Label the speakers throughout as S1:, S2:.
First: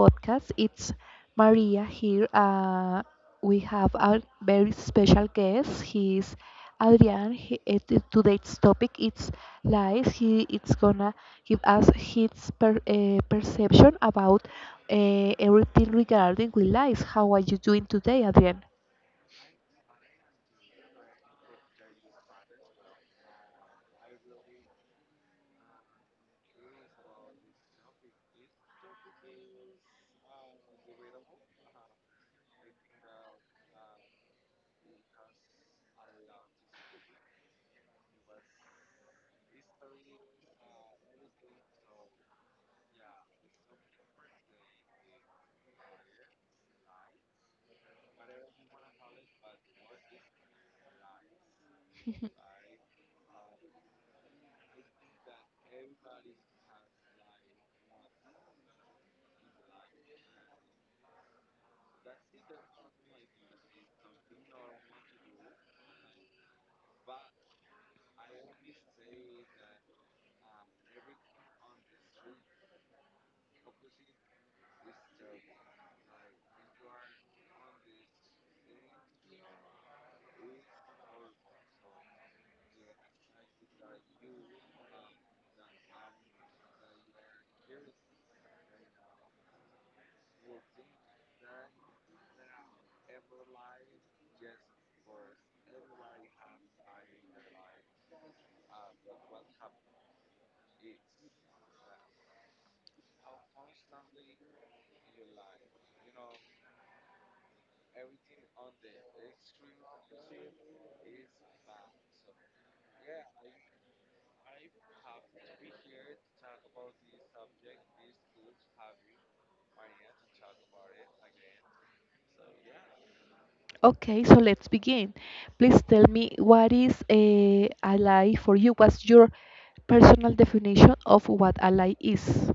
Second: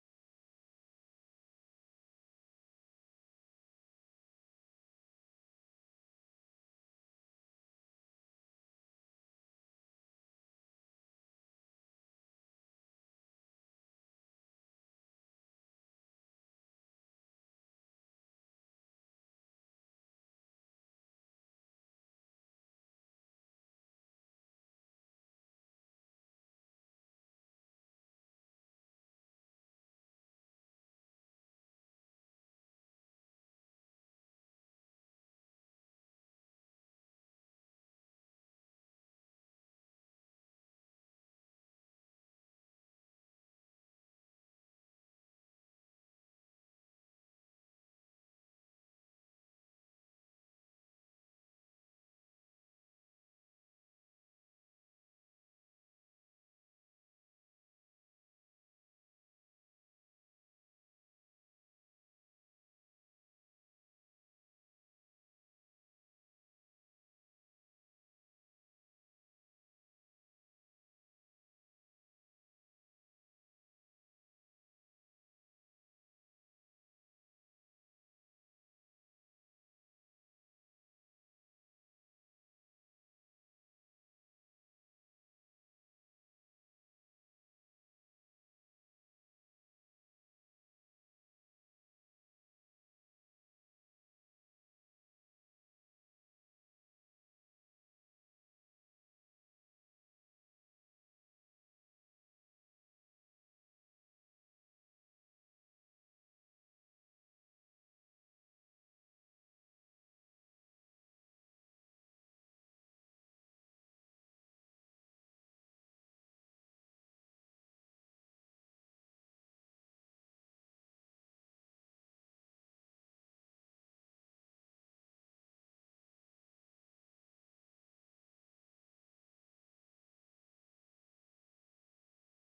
S1: podcast. It's Maria here. We have a very special guest. He's Adrian. Today's topic is lies. He it's gonna give us his perception about everything regarding with lies. How are you doing today, Adrian? Okay, so let's begin. Please tell me, what is a ally for you? What's your personal definition of what ally is?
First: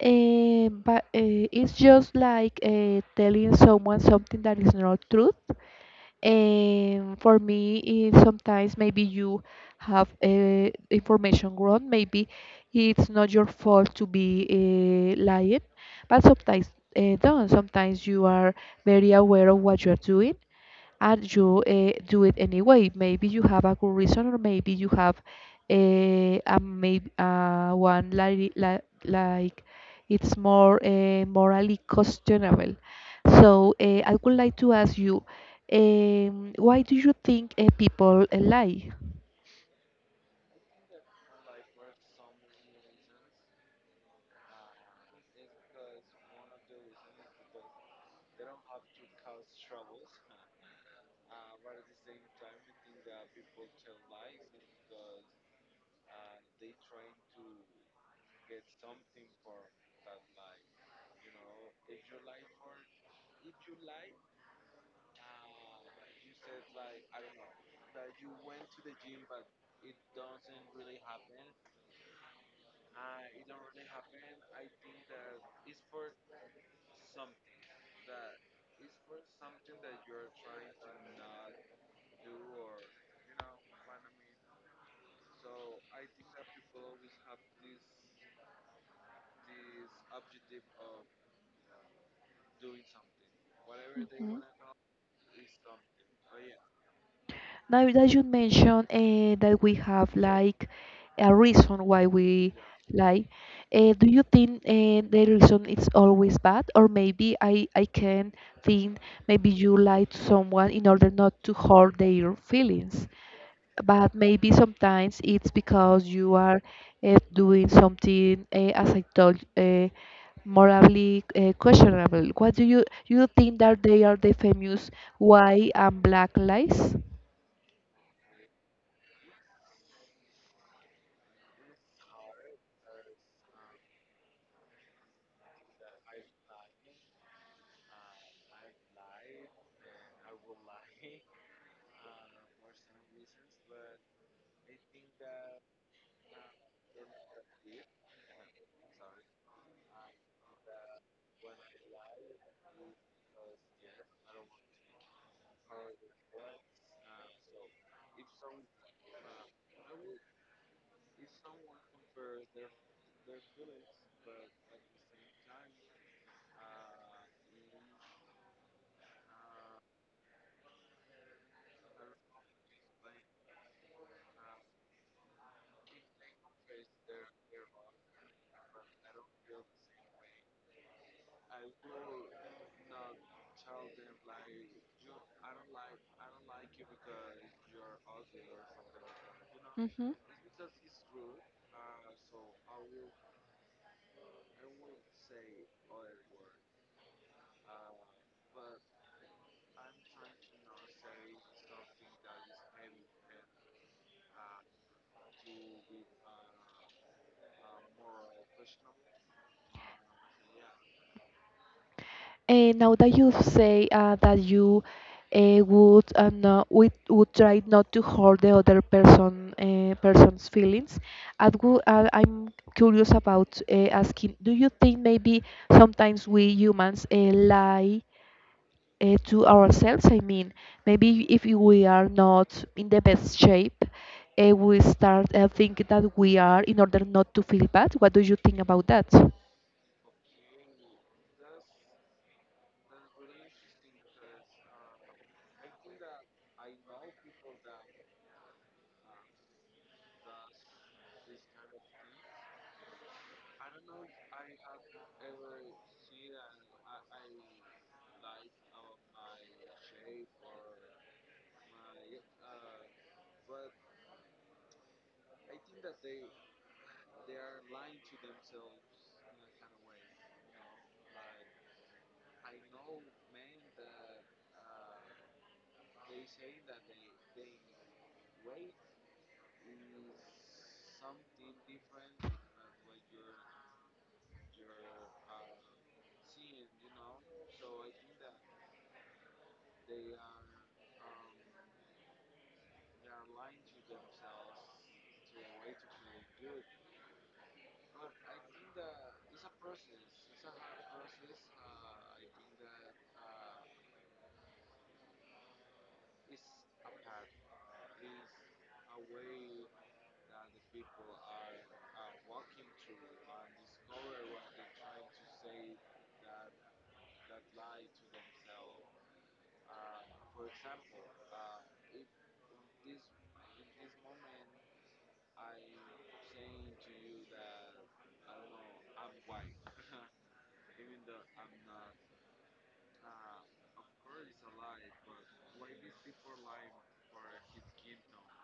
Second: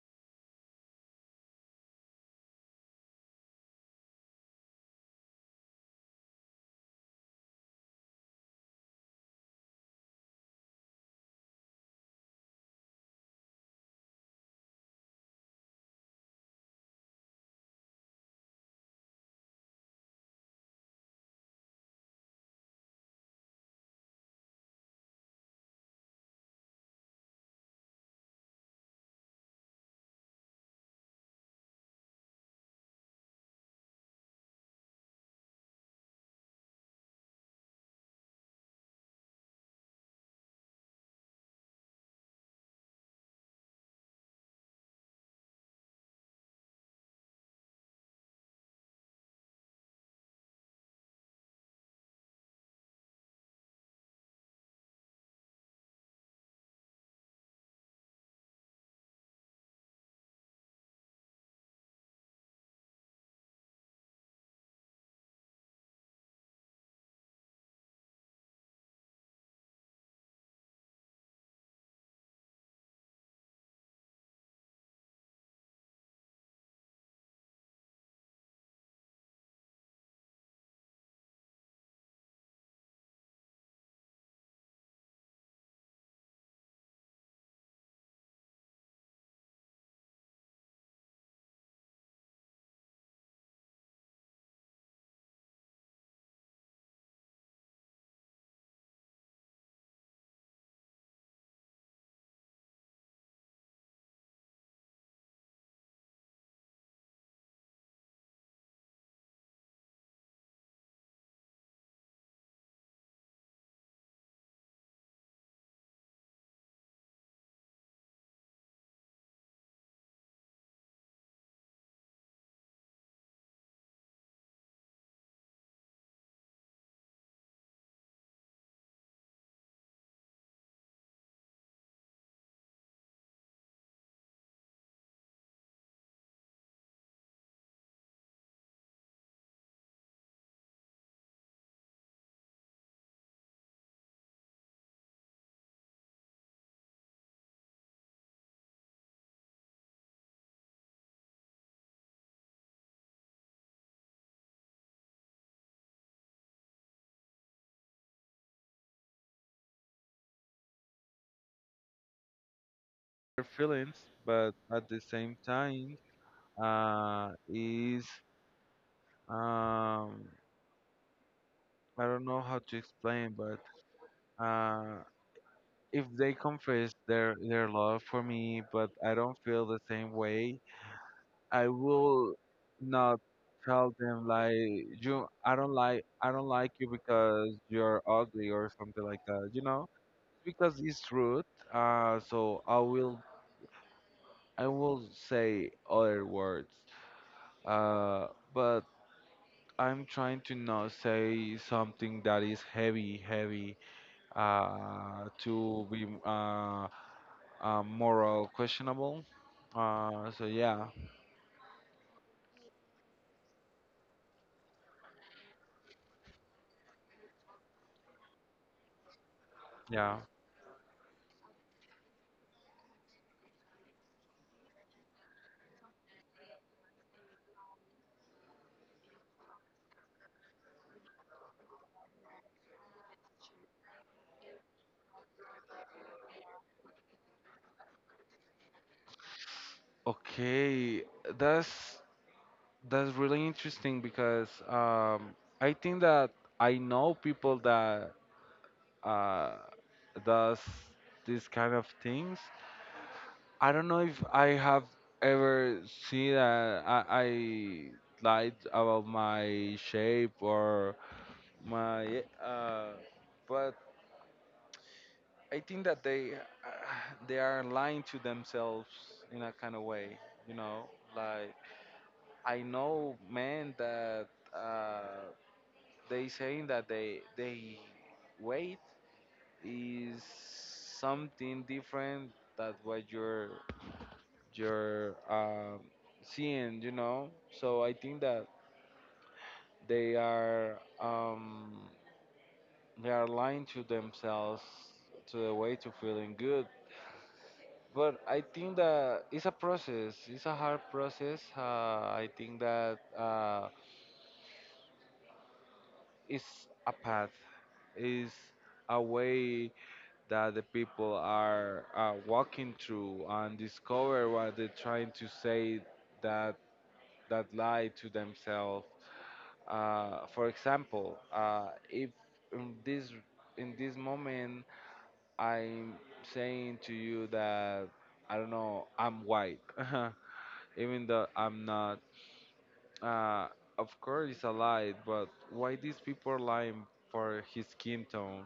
S1: It's just like telling someone something that is not truth. And for me, it, sometimes maybe you have information wrong. Maybe it's not your fault to be lying, but sometimes don't. Sometimes you are very aware of what you are doing and you do it anyway. Maybe you have a good reason, or maybe you have a maybe one like, like it's more morally questionable. So I would like to ask you, why do you think people lie? Now that you mentioned that we have like a reason why we lie, do you think the reason is always bad? Or maybe I can think, maybe you lie to someone in order not to hurt their feelings. But maybe sometimes it's because you are doing something, as I told, morally questionable. What do you think that they are the famous white and black lies?
S2: Their feelings, but at the same time, is um, I don't know how to explain, but uh, if they confess their love for me, but I don't feel the same way, I will not tell them like you I don't like you because you're ugly or something like that, you
S1: You
S2: know?
S1: know. Mhm.
S2: Because it's rude. So I will say other words. Uh, but I'm trying to not say something that is heavy, heavy, to be moral questionable. So yeah,
S1: And now that you say that you would try not to hurt the other
S2: yeah.
S1: person's feelings, I would, I'm curious about asking, do you think maybe sometimes we humans lie to ourselves. I mean, maybe if we are not in the best shape, we start think that we are in order not to feel bad. What do you think about that?
S2: Okay, that's that's really interesting because I think that I know people that uh, does these kind of things. I don't know if I have ever seen that I lied about my shape or my but I think that they they are lying to themselves in a kind of way, you know. Like I know men that uh, they saying that they weight is something different than what you're seeing. So I think that they are um, they are lying to themselves to the way to feeling good. But I think that it's a process. It's a hard process. I think that it's a path. It's a way that the people are walking through and discover what they're trying to say that lie to themselves. For example, if in this in this moment I'm saying to you that I don't know I'm white, even though I'm not. Uh, of course, it's a lie, but why these people lying for his skin tone?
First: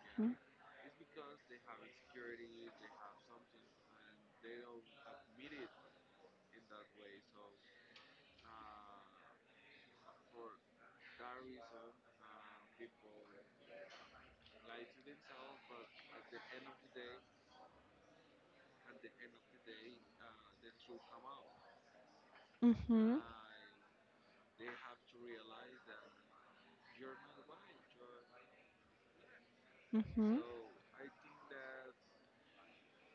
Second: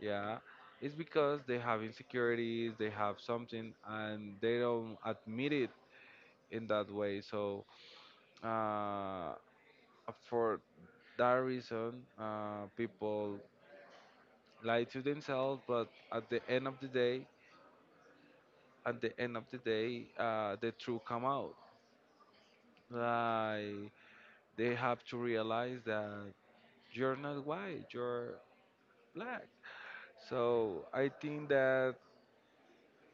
S2: Yeah, it's because they have insecurities, they have something, and they don't admit it in that way. So uh, for that reason, people lie to themselves, but at the end of the day, at the end of the day, the truth come out.
S1: Mm-hmm.
S2: Like they have to realize that you're not white, you're black.
S1: Mm-hmm.
S2: So I think that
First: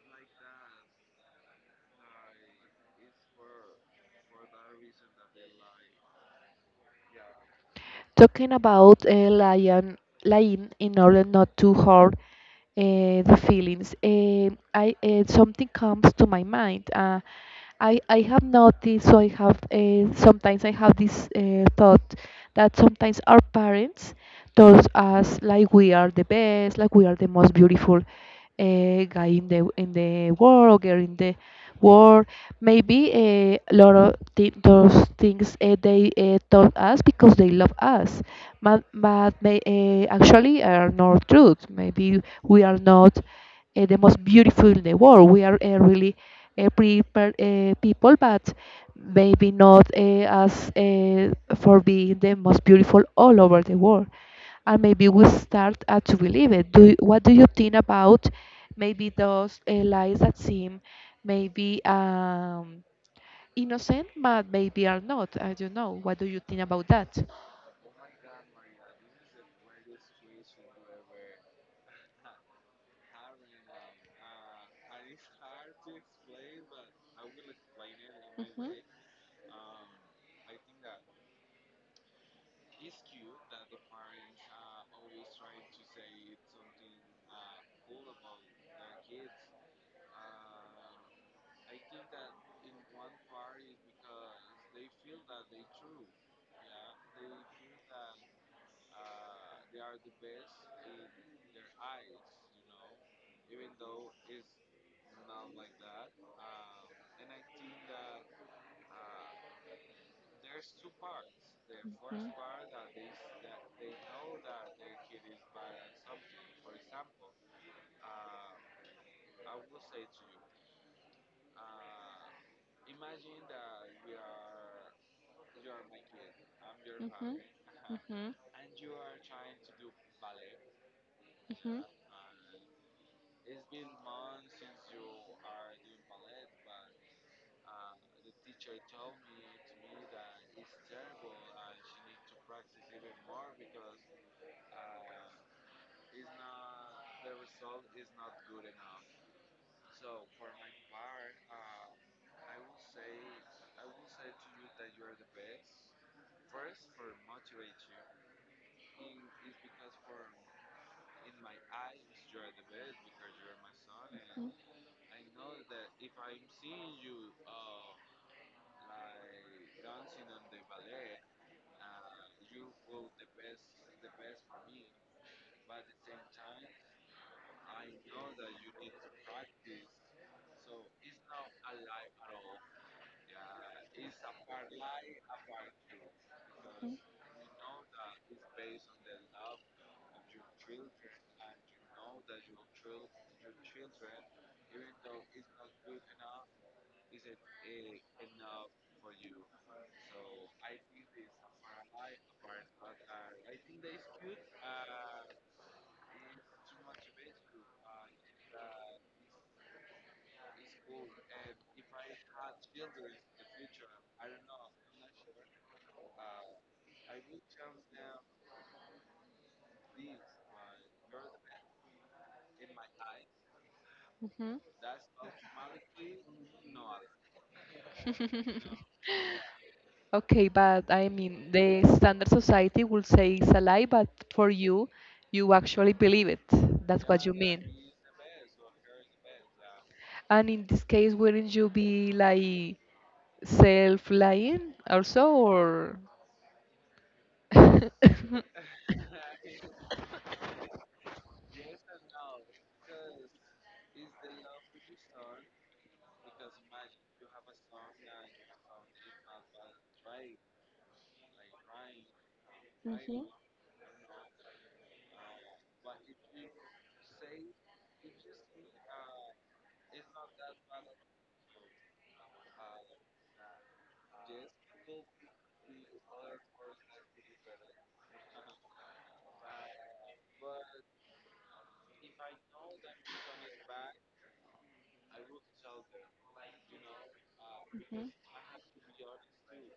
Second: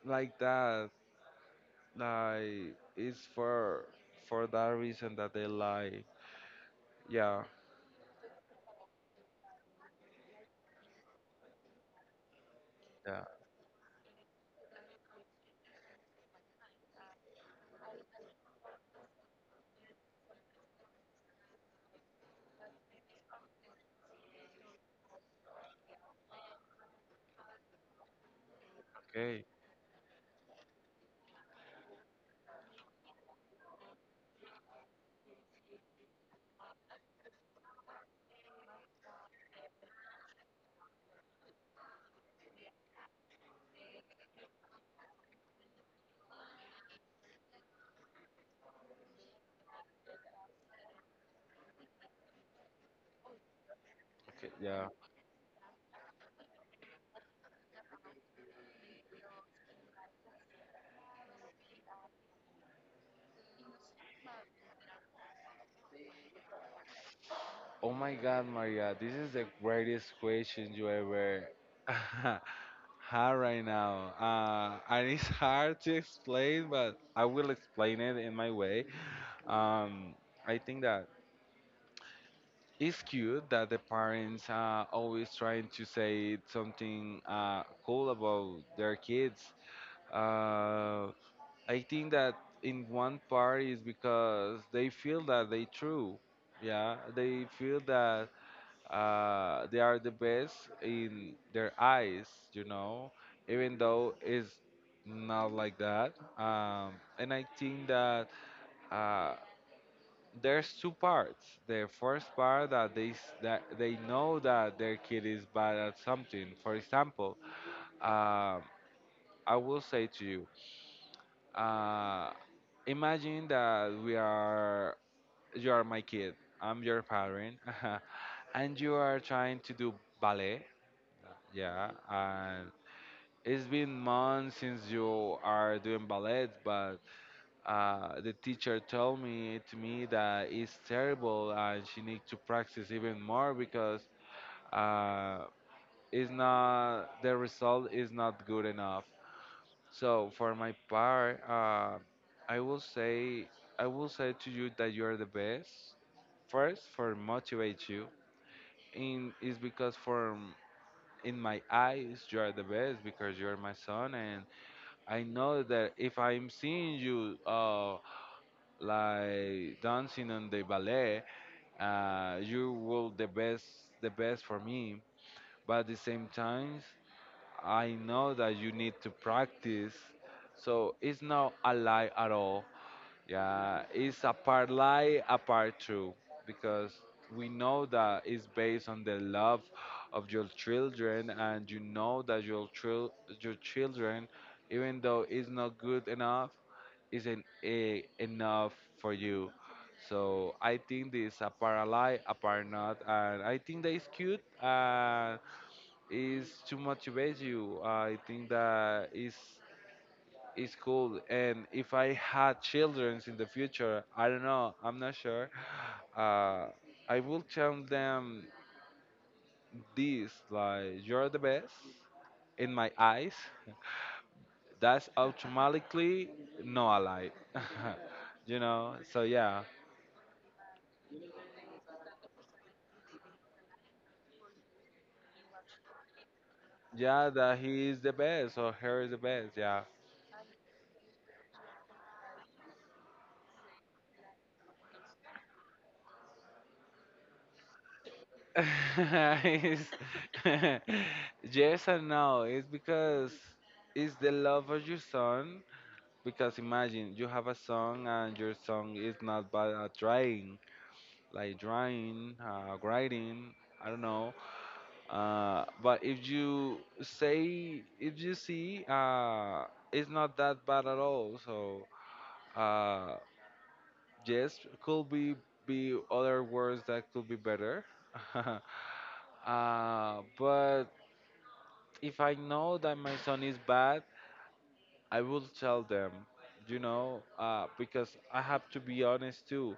S2: like that, like it's for that reason that they lie. Yeah,
S1: Talking about lying, lying in order not to hurt
S2: yeah.
S1: the feelings. I something comes to my mind. I have noticed, so I have sometimes I have this thought that sometimes our parents told us like we are the best, like we are the most beautiful guy
S2: Okay,
S1: in the world or girl in the world. Maybe a lot of those things they taught us because they love us, but actually are not truth. Maybe we are not the most beautiful in the world. We are really prepared people, but maybe not as for being the most beautiful all over the world,
S2: okay,
S1: and
S2: yeah.
S1: maybe we start to believe it. What do you think about maybe those lies that seem maybe innocent, but maybe are not? I don't know. What do you think about that?
S2: Oh my God, Maria, this is the greatest question you ever. hard right now. And it's hard to explain, but I will explain it in my
S1: Mhm.
S2: way. Um, I think that it's cute that the parents are always trying to say something cool about their kids. Uh, I think that in one part is because they feel that they true. Yeah, they feel that they are the best in their eyes, you know, even though it's not like that. Um, and I think that uh, there's two parts. The first part that that they know that their kid is bad at something. For example, um, I will say to you, uh, imagine that we are you are my kid. I'm your
S1: Mhm.
S2: parent,
S1: Mhm. Mhm.
S2: and you are trying to do ballet.
S1: Mhm.
S2: Yeah, and it's been months since you are doing ballet, but the teacher told me to me that it's terrible and she needs to practice even more because uh, it's not the result is not good enough. So for my part, I will say I will say to you that you are the best. First, for motivate you, in is because for in my eyes you are the best because you are my son and I know that if I'm seeing you like dancing on the ballet, you will the best for me. But at the same time, I know that you need to practice. So it's not a lie at all. Yeah, it's a part lie, a part true, because we know that it's based on the love of your children, and you know that your children, even though it's not good enough, isn't a, enough for you. So I think this a part lie, a part not, and I think that is cute. Is to motivate you. I think that is it's cool. And if I had children in the future, I don't know, I'm not sure. Uh, I will tell them this like, you're the best in my eyes.
S1: Mhm.
S2: That's automatically not a lie. you know? So, yeah.
S1: Okay, but I mean, the standard society will say it's a lie, but for you, you actually believe it. That's what
S2: Yeah,
S1: you
S2: that
S1: mean.
S2: he is the best or her is the best. Yeah.
S1: And in this case, wouldn't you be like self-lying also, or?
S2: It's- yes and no. It's because it's the love of your son. Because imagine you have a song and your song is not bad at drawing, like drawing,
S1: Mhm.
S2: writing, I don't know. But if you if you see, it's not that bad at all. So uh, yes, could be other words that could be better. uh, but if I know that my son is bad, I will tell them, because I have to be honest too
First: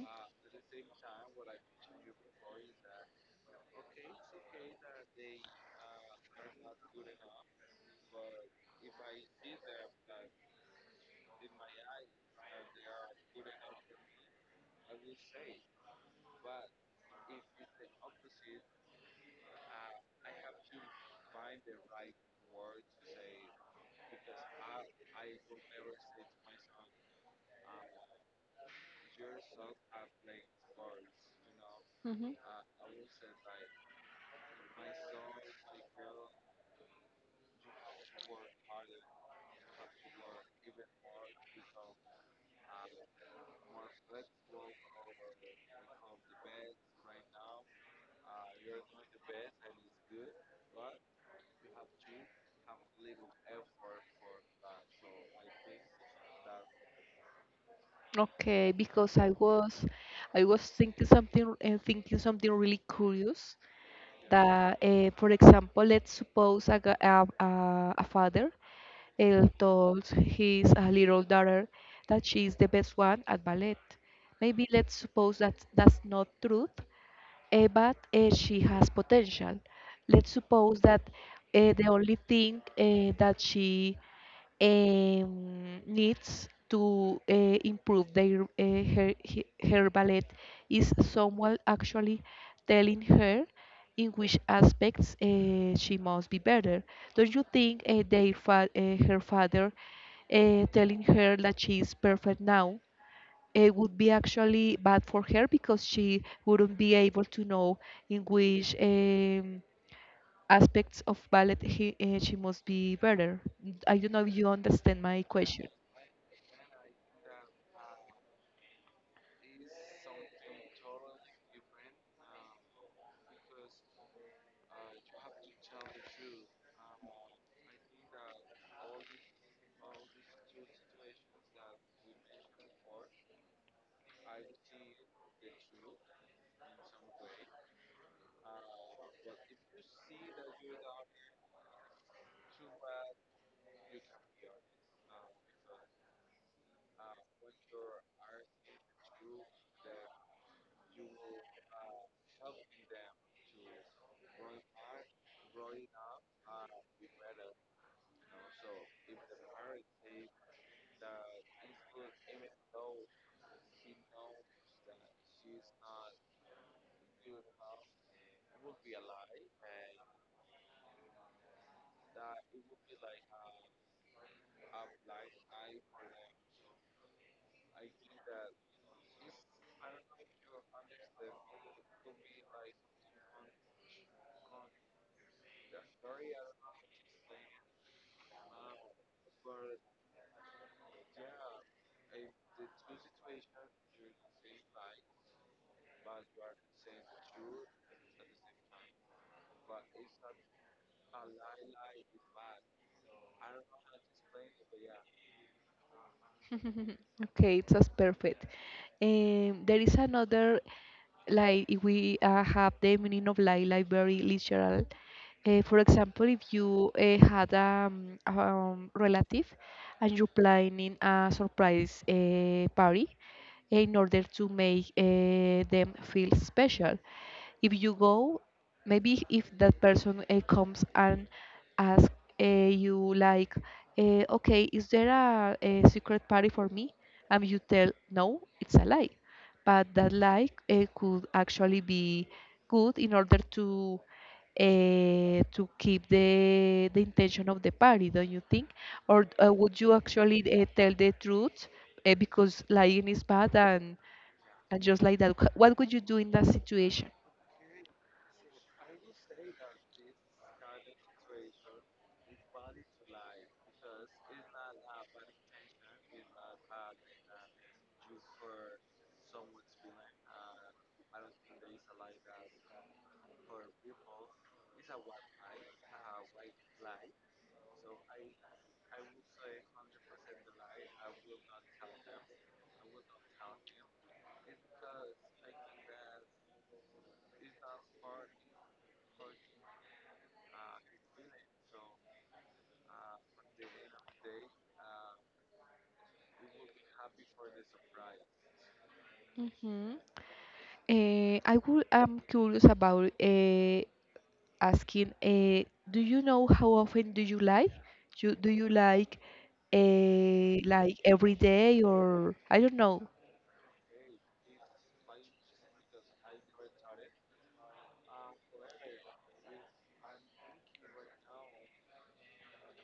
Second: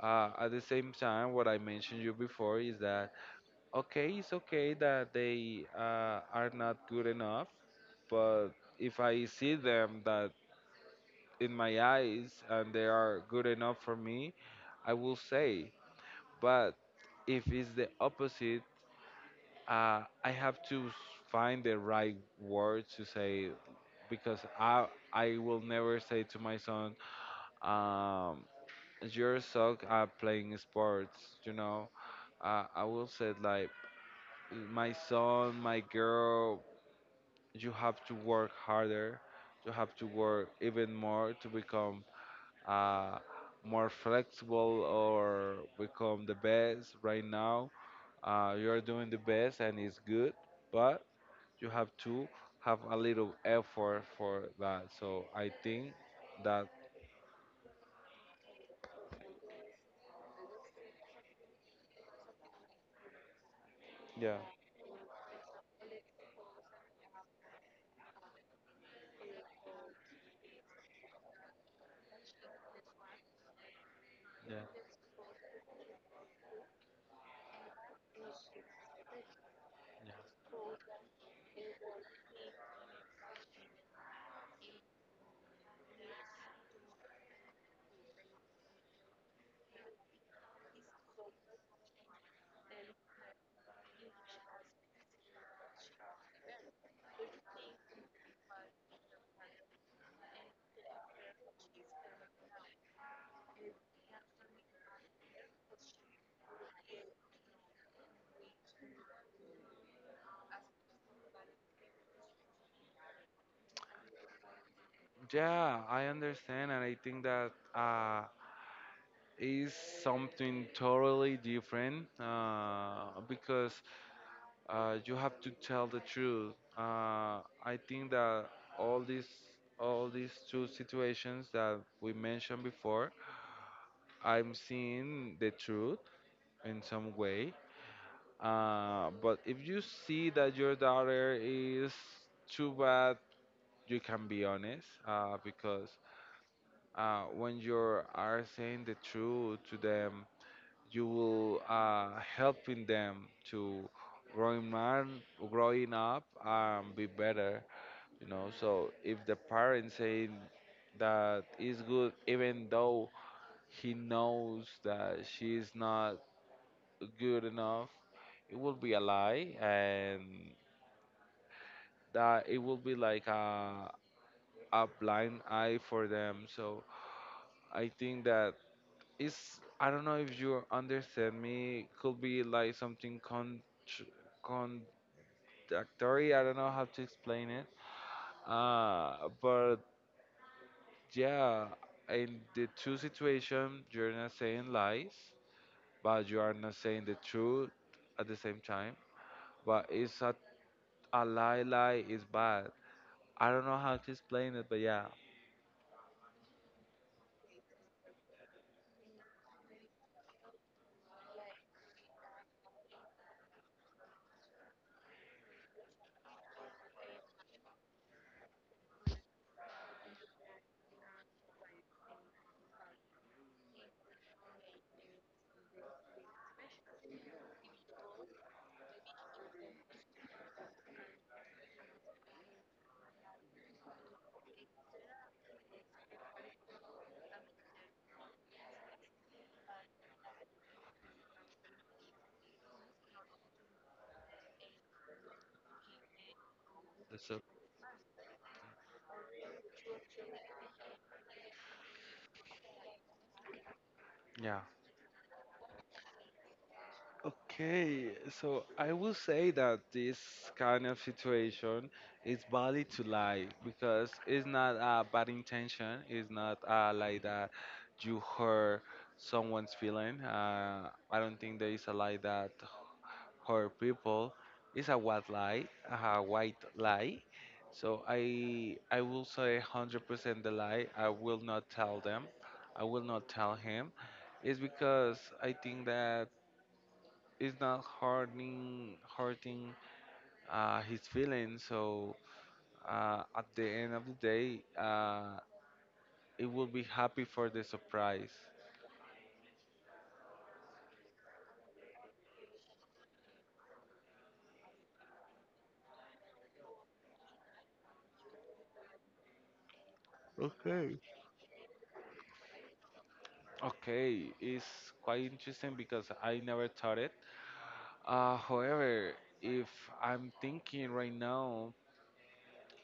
S2: at the same time, what I mentioned you before is that okay, it's okay that they are not good enough, but if I see them that in my eyes and they are good enough for me, I will say. But if it's the opposite, I have to s- find the right word to say because I will never say to my son. Um, you suck at playing sports.
S1: Mhm. Mhm.
S2: I will say like my son, my girl, you have to work harder. You have to work even more to become uh, more flexible or become the best. Right now, you are doing the best and it's good, but you have to have a little effort for that. So I think that
S1: Okay, because I was thinking something and thinking something really curious,
S2: yeah.
S1: that, for example, let's suppose a, gu- a father told his little daughter that she is the best one at ballet. Maybe let's suppose that that's not truth, but she has potential. Let's suppose that the only thing that she needs to improve their her ballet is someone actually telling her in which aspects she must be better. Don't you think her father telling her that she is perfect now? It would be actually bad for her because she wouldn't be able to know in which aspects of ballet she must be better. I don't know if you understand my question.
S2: Yeah, I understand, and I think that is something totally different because you have to tell the truth. I think that all these all these two situations that we mentioned before, I'm seeing the truth in some way. But if you see that your daughter is too bad, you can be honest because when you are saying the truth to them you will helping them to growing man growing up and be better, you know. So if the parents saying that is good even though he knows that she's not good enough, it will be a lie and that it will be like a blind eye for them. So I think that it's I don't know if you understand me, could be like something con Doctory, I don't know how to explain it. But yeah, in the two situation, you're not saying lies, but you are not saying the truth at the same time. But a lie, lie is bad. I don't know how to explain it, but yeah,
S1: Okay, it's just perfect. There is another, like if we have the meaning of like very literal. For example, if you had a relative and you're planning a surprise party in order to make them feel special, if you go, maybe if that person comes and asks you like, okay, is there a secret party for me, and you tell no, it's a lie, but that lie could actually be good in order to keep the
S2: that's it.
S1: intention of the party, don't you think? Or would you actually tell the truth because lying is bad,
S2: Yeah.
S1: and just like that, what would you do in that situation?
S2: Okay, so I will say that this kind of situation is valid to lie because it's not a bad intention. It's not like that you hurt someone's feeling. I don't think there is a lie that hurt people. It's a white lie, a white lie. So I will say 100% the lie. I will not tell them. I will not tell him. It's because I think that it's not hurting his feelings. So at the end of the day, it will be happy for the surprise.
S1: Hmm. I would, I'm curious about asking, do you know how often do you lie? You, do you like
S2: Okay.
S1: every day or I don't know,
S2: Okay, it's quite interesting because I never thought it. However, if I'm thinking right now,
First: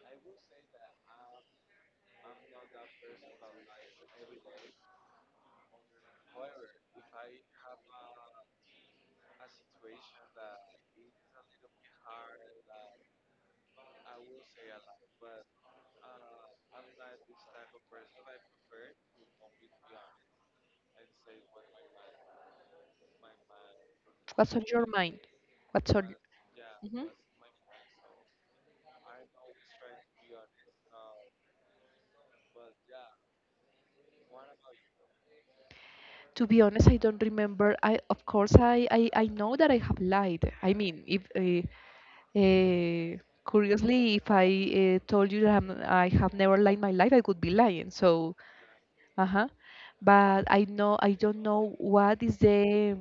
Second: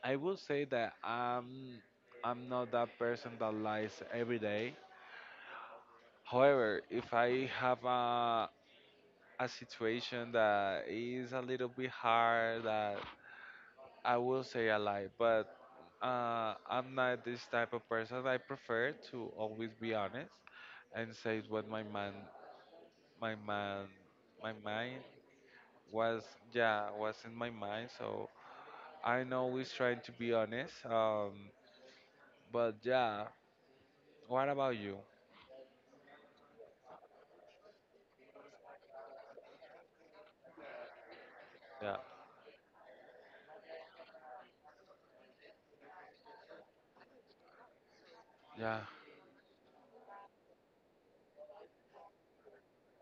S2: I will say that I'm not that person that lies every day. However, if I have a situation that is a little bit hard, that I will say a lie, but I'm not this type of person. I prefer to always be honest and say what my man, my
S1: what's on your
S2: mind
S1: mind? What's on?
S2: was. Yeah,
S1: Mhm.
S2: was in my mind. So I'm always trying to be honest. But yeah, what about you?
S1: To be honest, I don't remember. I, of course I, I know that I have lied. I mean, if
S2: Yeah,
S1: uh, curiously, if I told you that I have never lied my life, I would be lying. So
S2: yeah,
S1: uh-huh. But I know, I don't know what is the,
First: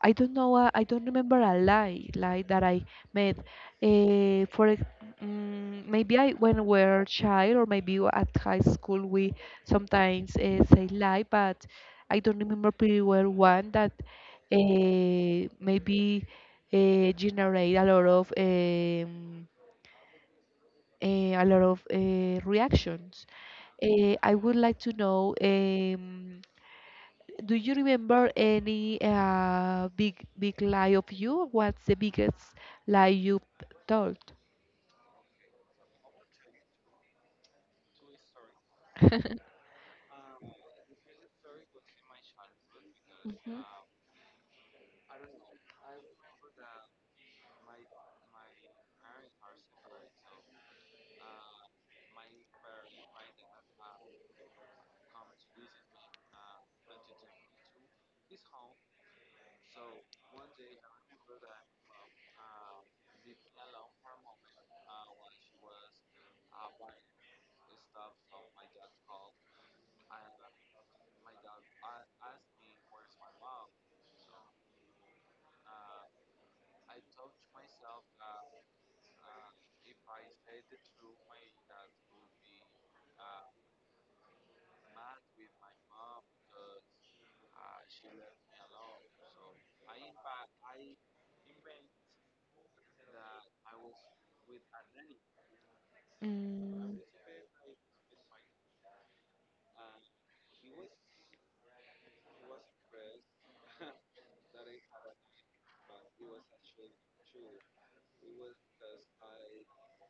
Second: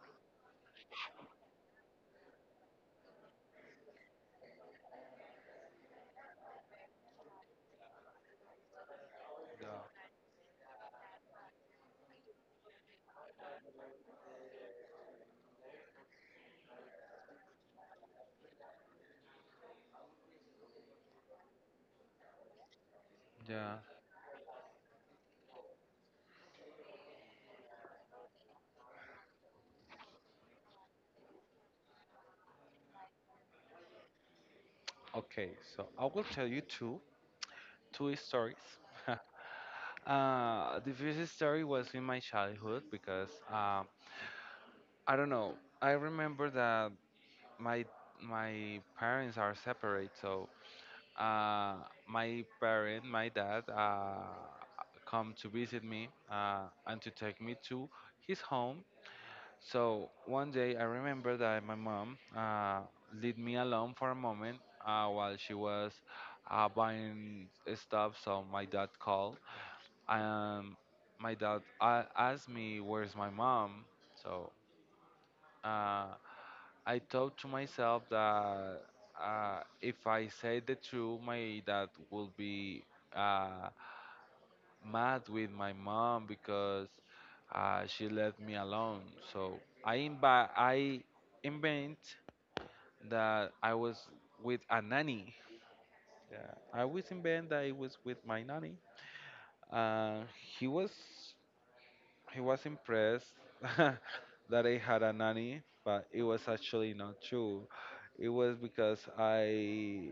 S1: I don't know, I don't remember a lie like that I made. Uh, for ex- maybe I when we were a child or maybe at high school we
S2: yeah,
S1: sometimes say lie, but I don't remember pretty well one that maybe generate a lot of a lot of reactions.
S2: yeah.
S1: I would like to know. Do you remember any big lie of you? What's the biggest lie you told?
S2: Okay, so I will tell you two stories. The first story was in my childhood because
S1: Mhm.
S2: I don't know. I remember that my my parents are separate, so uh, my dad, come to visit me and to take me to his home. So one day I remember that my mom leave me alone for a moment while she was buying stuff. So my dad called. Um, my dad asked me, "Where's my mom?" So. Uh, I thought to myself that if I say the truth, my dad will be uh, mad with my mom because she left me alone. So I invent that I was with a nanny. Yeah, I
S1: Mm,
S2: always invent that I was with my nanny. Uh, he was. He was impressed that I had a nanny, but it was actually not true. It was because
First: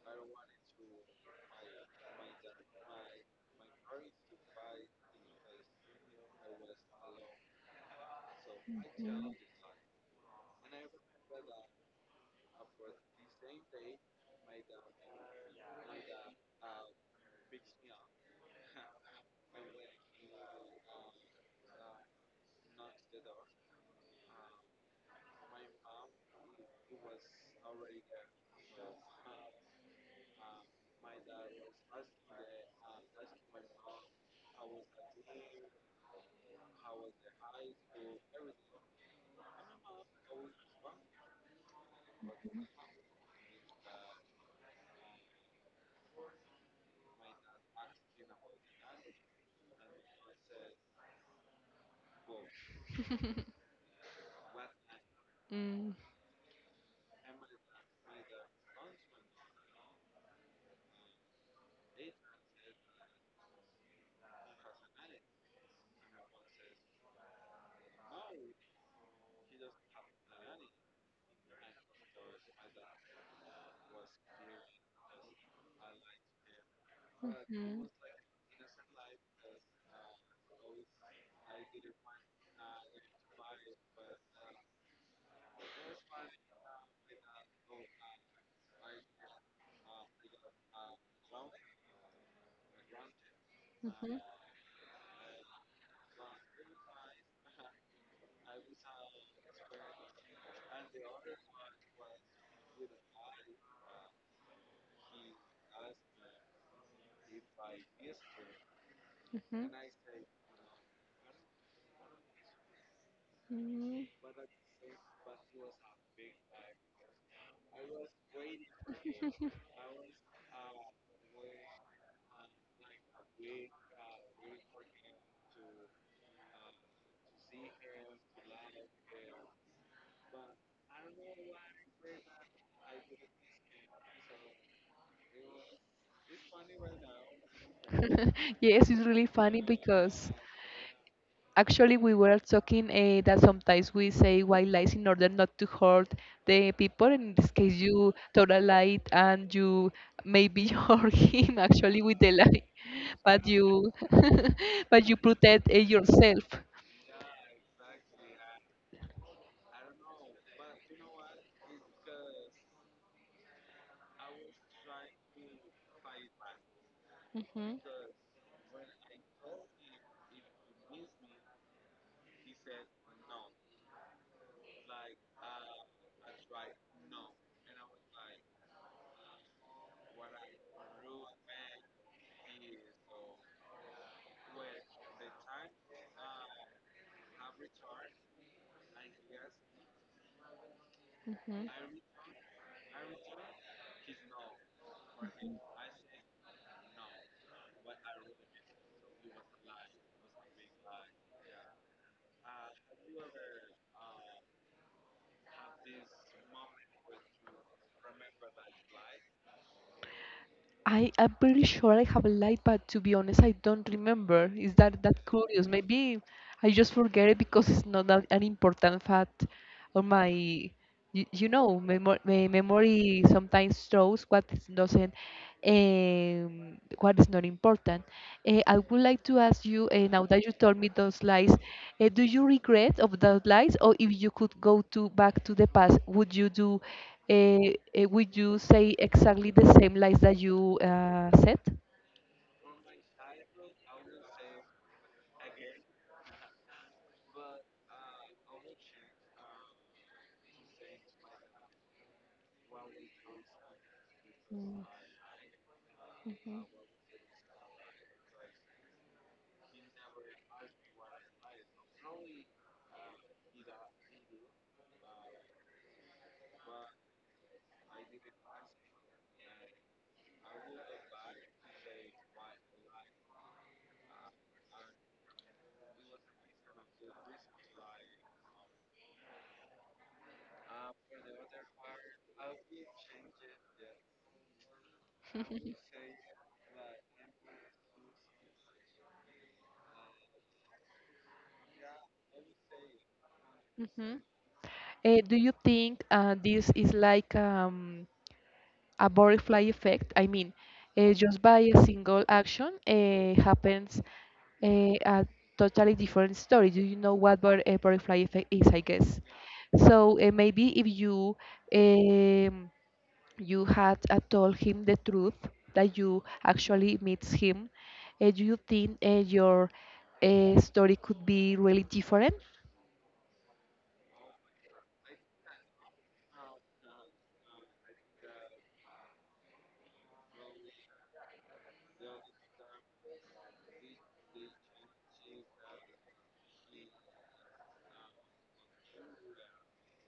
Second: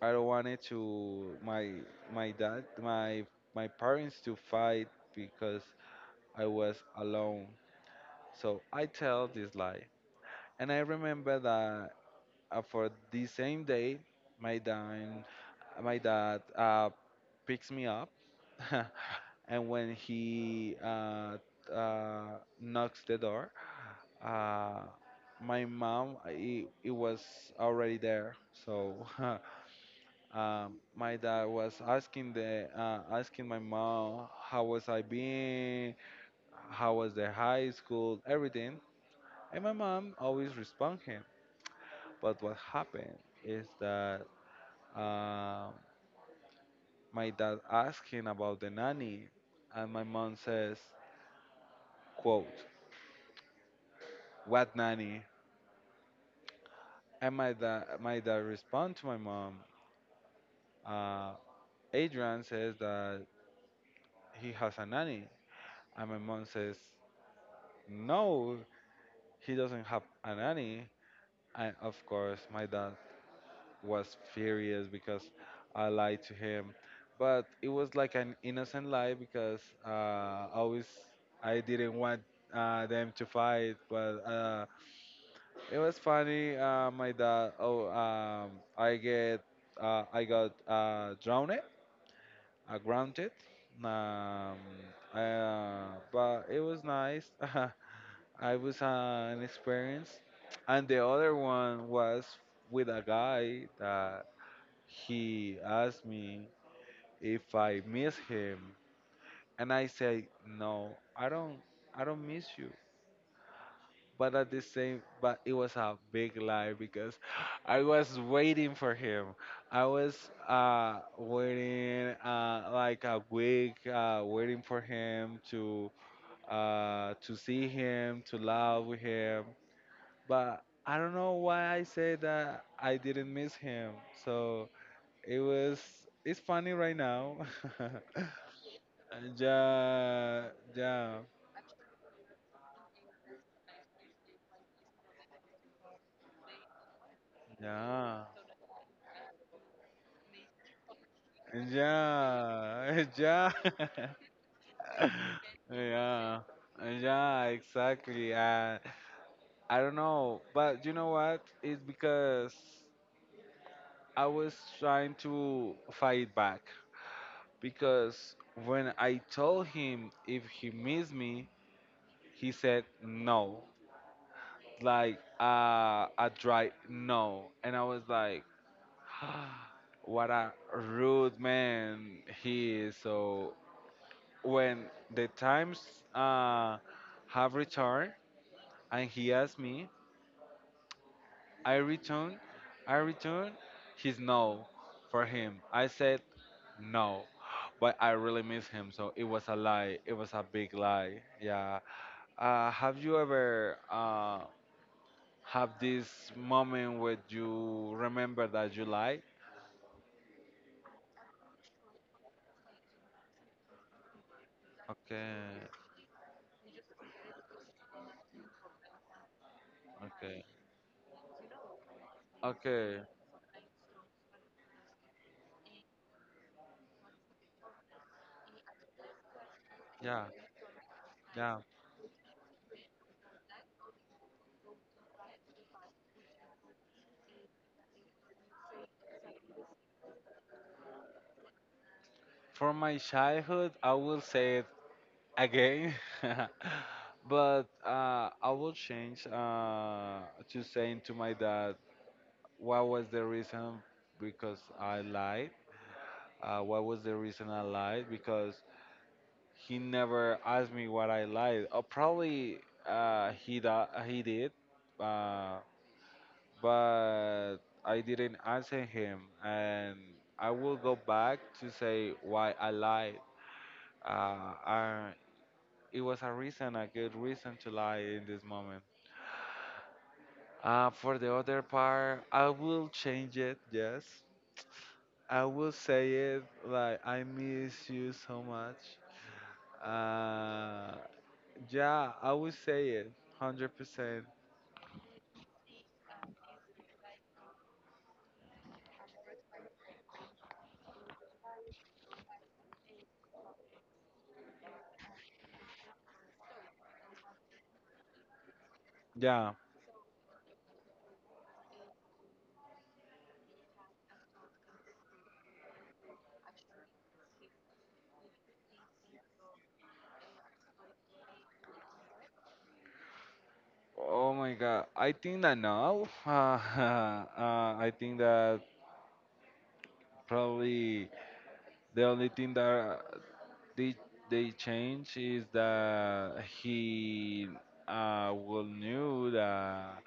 S2: I don't wanted to my my dad my my parents to fight because I was alone. So I tell
S1: mhm,
S2: this lie, and I remember that for the same day, my dad my dad picks me up, and when he knocks the door, Uh, my mom, it was already there, so my dad was asking the asking my mom how was I being, how was the high school, everything, and my mom always respond him. But what happened is that uh, my dad asking about the nanny, and my mom says, "quote What nanny?"
S1: mm,
S2: And my dad respond to my mom. Uh, Adrian says that he has a nanny. And my mom says, no, he doesn't have a nanny. And of course, my dad was furious because I lied to him. But it was like an innocent lie because uh, I always I didn't want them to fight. But it was funny. My dad, oh, I get I got grounded.
S1: mhm, mhm,
S2: Um, uh, but it was nice. I was an experience, and the other one was with a guy that he asked me if I miss him,
S1: mhm,
S2: and I said no, I don't, I don't miss you.
S1: mhm.
S2: But at the same, but it was a big lie because I was waiting for him. I was waiting like a week, waiting for him to see him, to love with him but I don't know why I say that I didn't miss him. So it was it's funny right now.
S1: Yes, it's really funny because
S2: Yeah, yeah,
S1: actually we were talking that sometimes we say white lies in order not to hurt the people. In this case, you
S2: yeah,
S1: told a lie and you maybe hurt him actually with the lie,
S2: yeah,
S1: but
S2: yeah,
S1: you but you protect
S2: yeah,
S1: yourself.
S2: yeah, exactly. And I don't know, but you know what? It's because I was trying to fight back
S1: Mhm,
S2: because when I told him if he missed me, he said no, like a dry no. And I was like, what a rude man he is. So when the times uh, have returned and he asked me,
S1: mhm.
S2: I return, I return his no for him. I said no. But I really miss him, so it was a lie. It was a big lie. Yeah. Have you ever have this moment where you remember that you like?
S1: I'm pretty sure I have a light, but to be honest, I don't remember. Is that that
S2: Okay.
S1: curious? Maybe I just forget it because it's not that an important fact on my,
S2: Okay.
S1: you know,
S2: Okay.
S1: memory sometimes shows what is doesn't, what is not important. I would like to ask you, now
S2: Yeah.
S1: that you told me those lies,
S2: Yeah.
S1: do you regret of those lies, or if you could go to back to the past, would you do, would you say exactly the same lies that you said?
S2: For my childhood, I will say it again, but I will change to saying to my dad what was the reason because I lied.
S1: Mm-hmm.
S2: What was the reason I lied? Because he never asked me what I lied. Or probably he did, uh, but I didn't answer him, and I will go back to say why I lied. Uh, I, it was a reason, a good reason to lie in this moment. For the other part, I will change it. Yes, I will say it like I miss you so much. Uh, yeah, I will say it, hundred
S1: Hmm.
S2: percent.
S1: Do you think this is like a butterfly effect. I mean, just by a single action happens uh, a totally different story. Do you know what a butterfly effect is? I guess.
S2: Yeah.
S1: So maybe if you um, you had told him the truth that you actually meets him, do you think your story could be really different?
S2: Oh my God. I think that now. I think that probably the only thing that they they change is that he will knew that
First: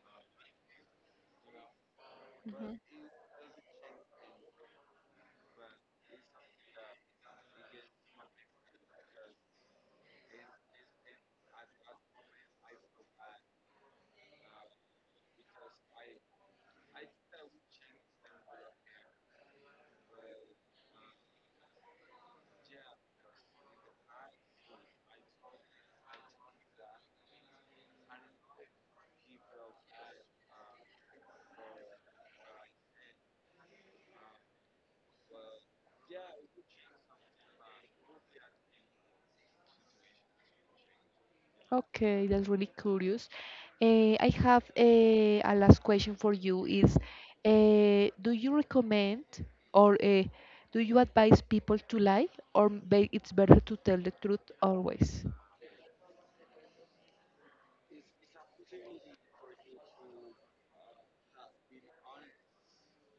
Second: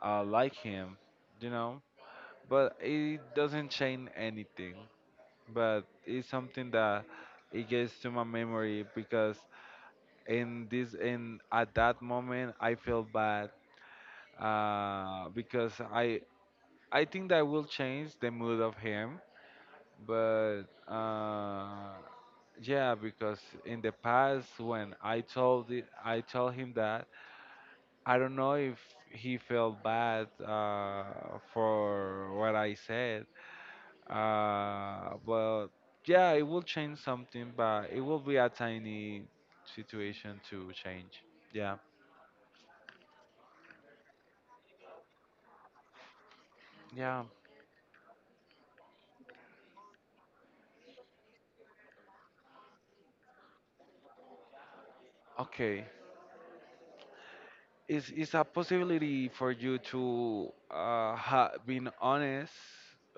S2: I like him, you know. But it doesn't change anything. But it's something that it gets to my memory because in this in at that moment I feel bad because I think that will change the mood of him but yeah, because in the past when I told it, I told him that I don't know if he felt bad for what I said, but yeah, it will change something, but it will be a tiny situation to change. Yeah,
S1: Okay, that's really curious. I have a last question for you is,
S2: yeah,
S1: do you recommend or do you advise people to lie or it's better to tell the truth always?
S2: okay. Is a possibility for you to ha being honest?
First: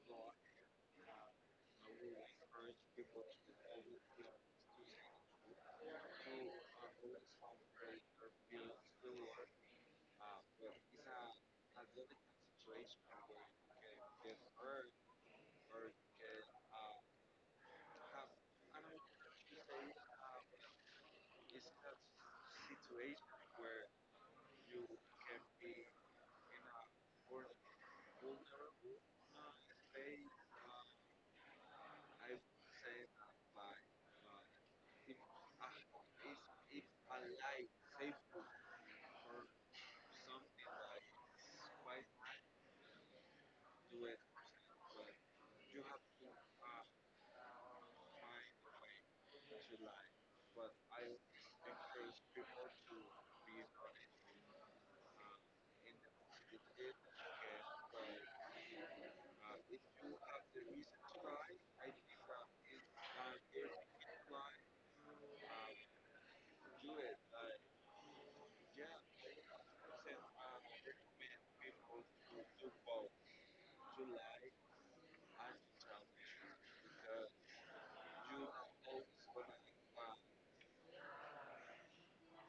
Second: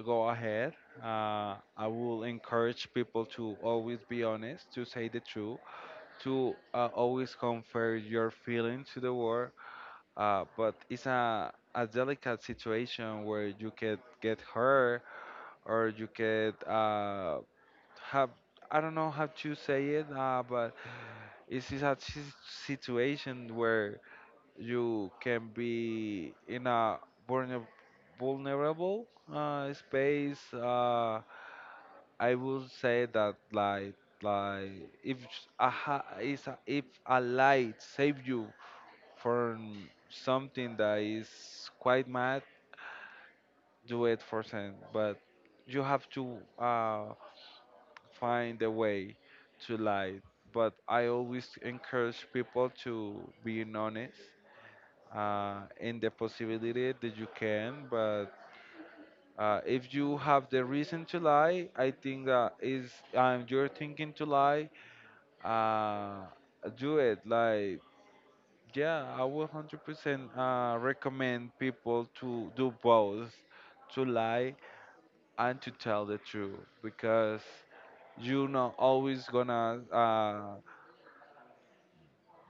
S2: Go ahead. I will encourage people to always be honest, to say the truth, to always convey your feelings to the world. But it's a delicate situation where you could get hurt or you could have I don't know how to say it, but it's is a si- situation where you can be in a vulner- vulnerable space. I would say that like if a ha- is a, if a light save you from something that is quite mad, do it for them. But you have to find a way to light. But I always encourage people to being honest in the possibility that you can. But if you have the reason to lie, I think that is you're thinking to lie. Uh, do it. Like yeah, I will 100% recommend people to do both, to lie and to tell the truth because you're not always gonna.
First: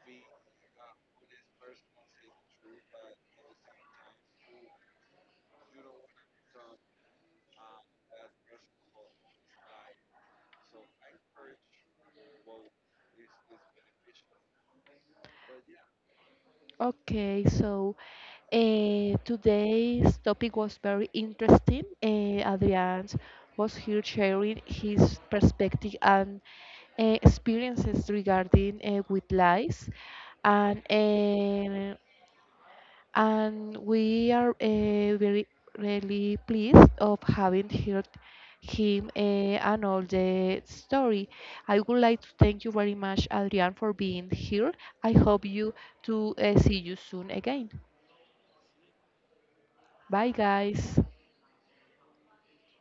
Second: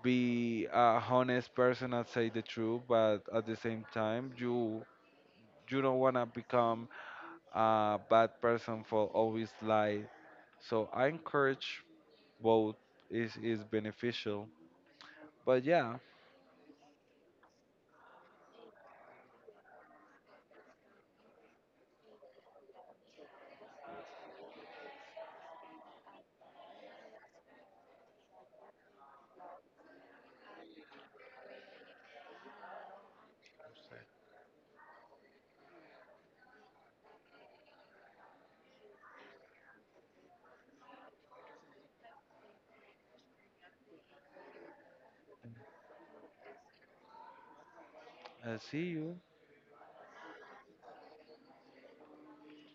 S2: Be a honest person and say the truth, but at the same time, you don't wanna become a bad person will always lie. So I encourage both is beneficial. But yeah,
S1: Okay, so today's topic was very interesting. Adrian was here sharing his perspective and experiences regarding with lies and uh, and we are very really pleased of having heard him and all the story. I would like to thank you very much, Adrian, for being here. I hope you to see you soon again.
S2: I see you.
S1: Bye, guys.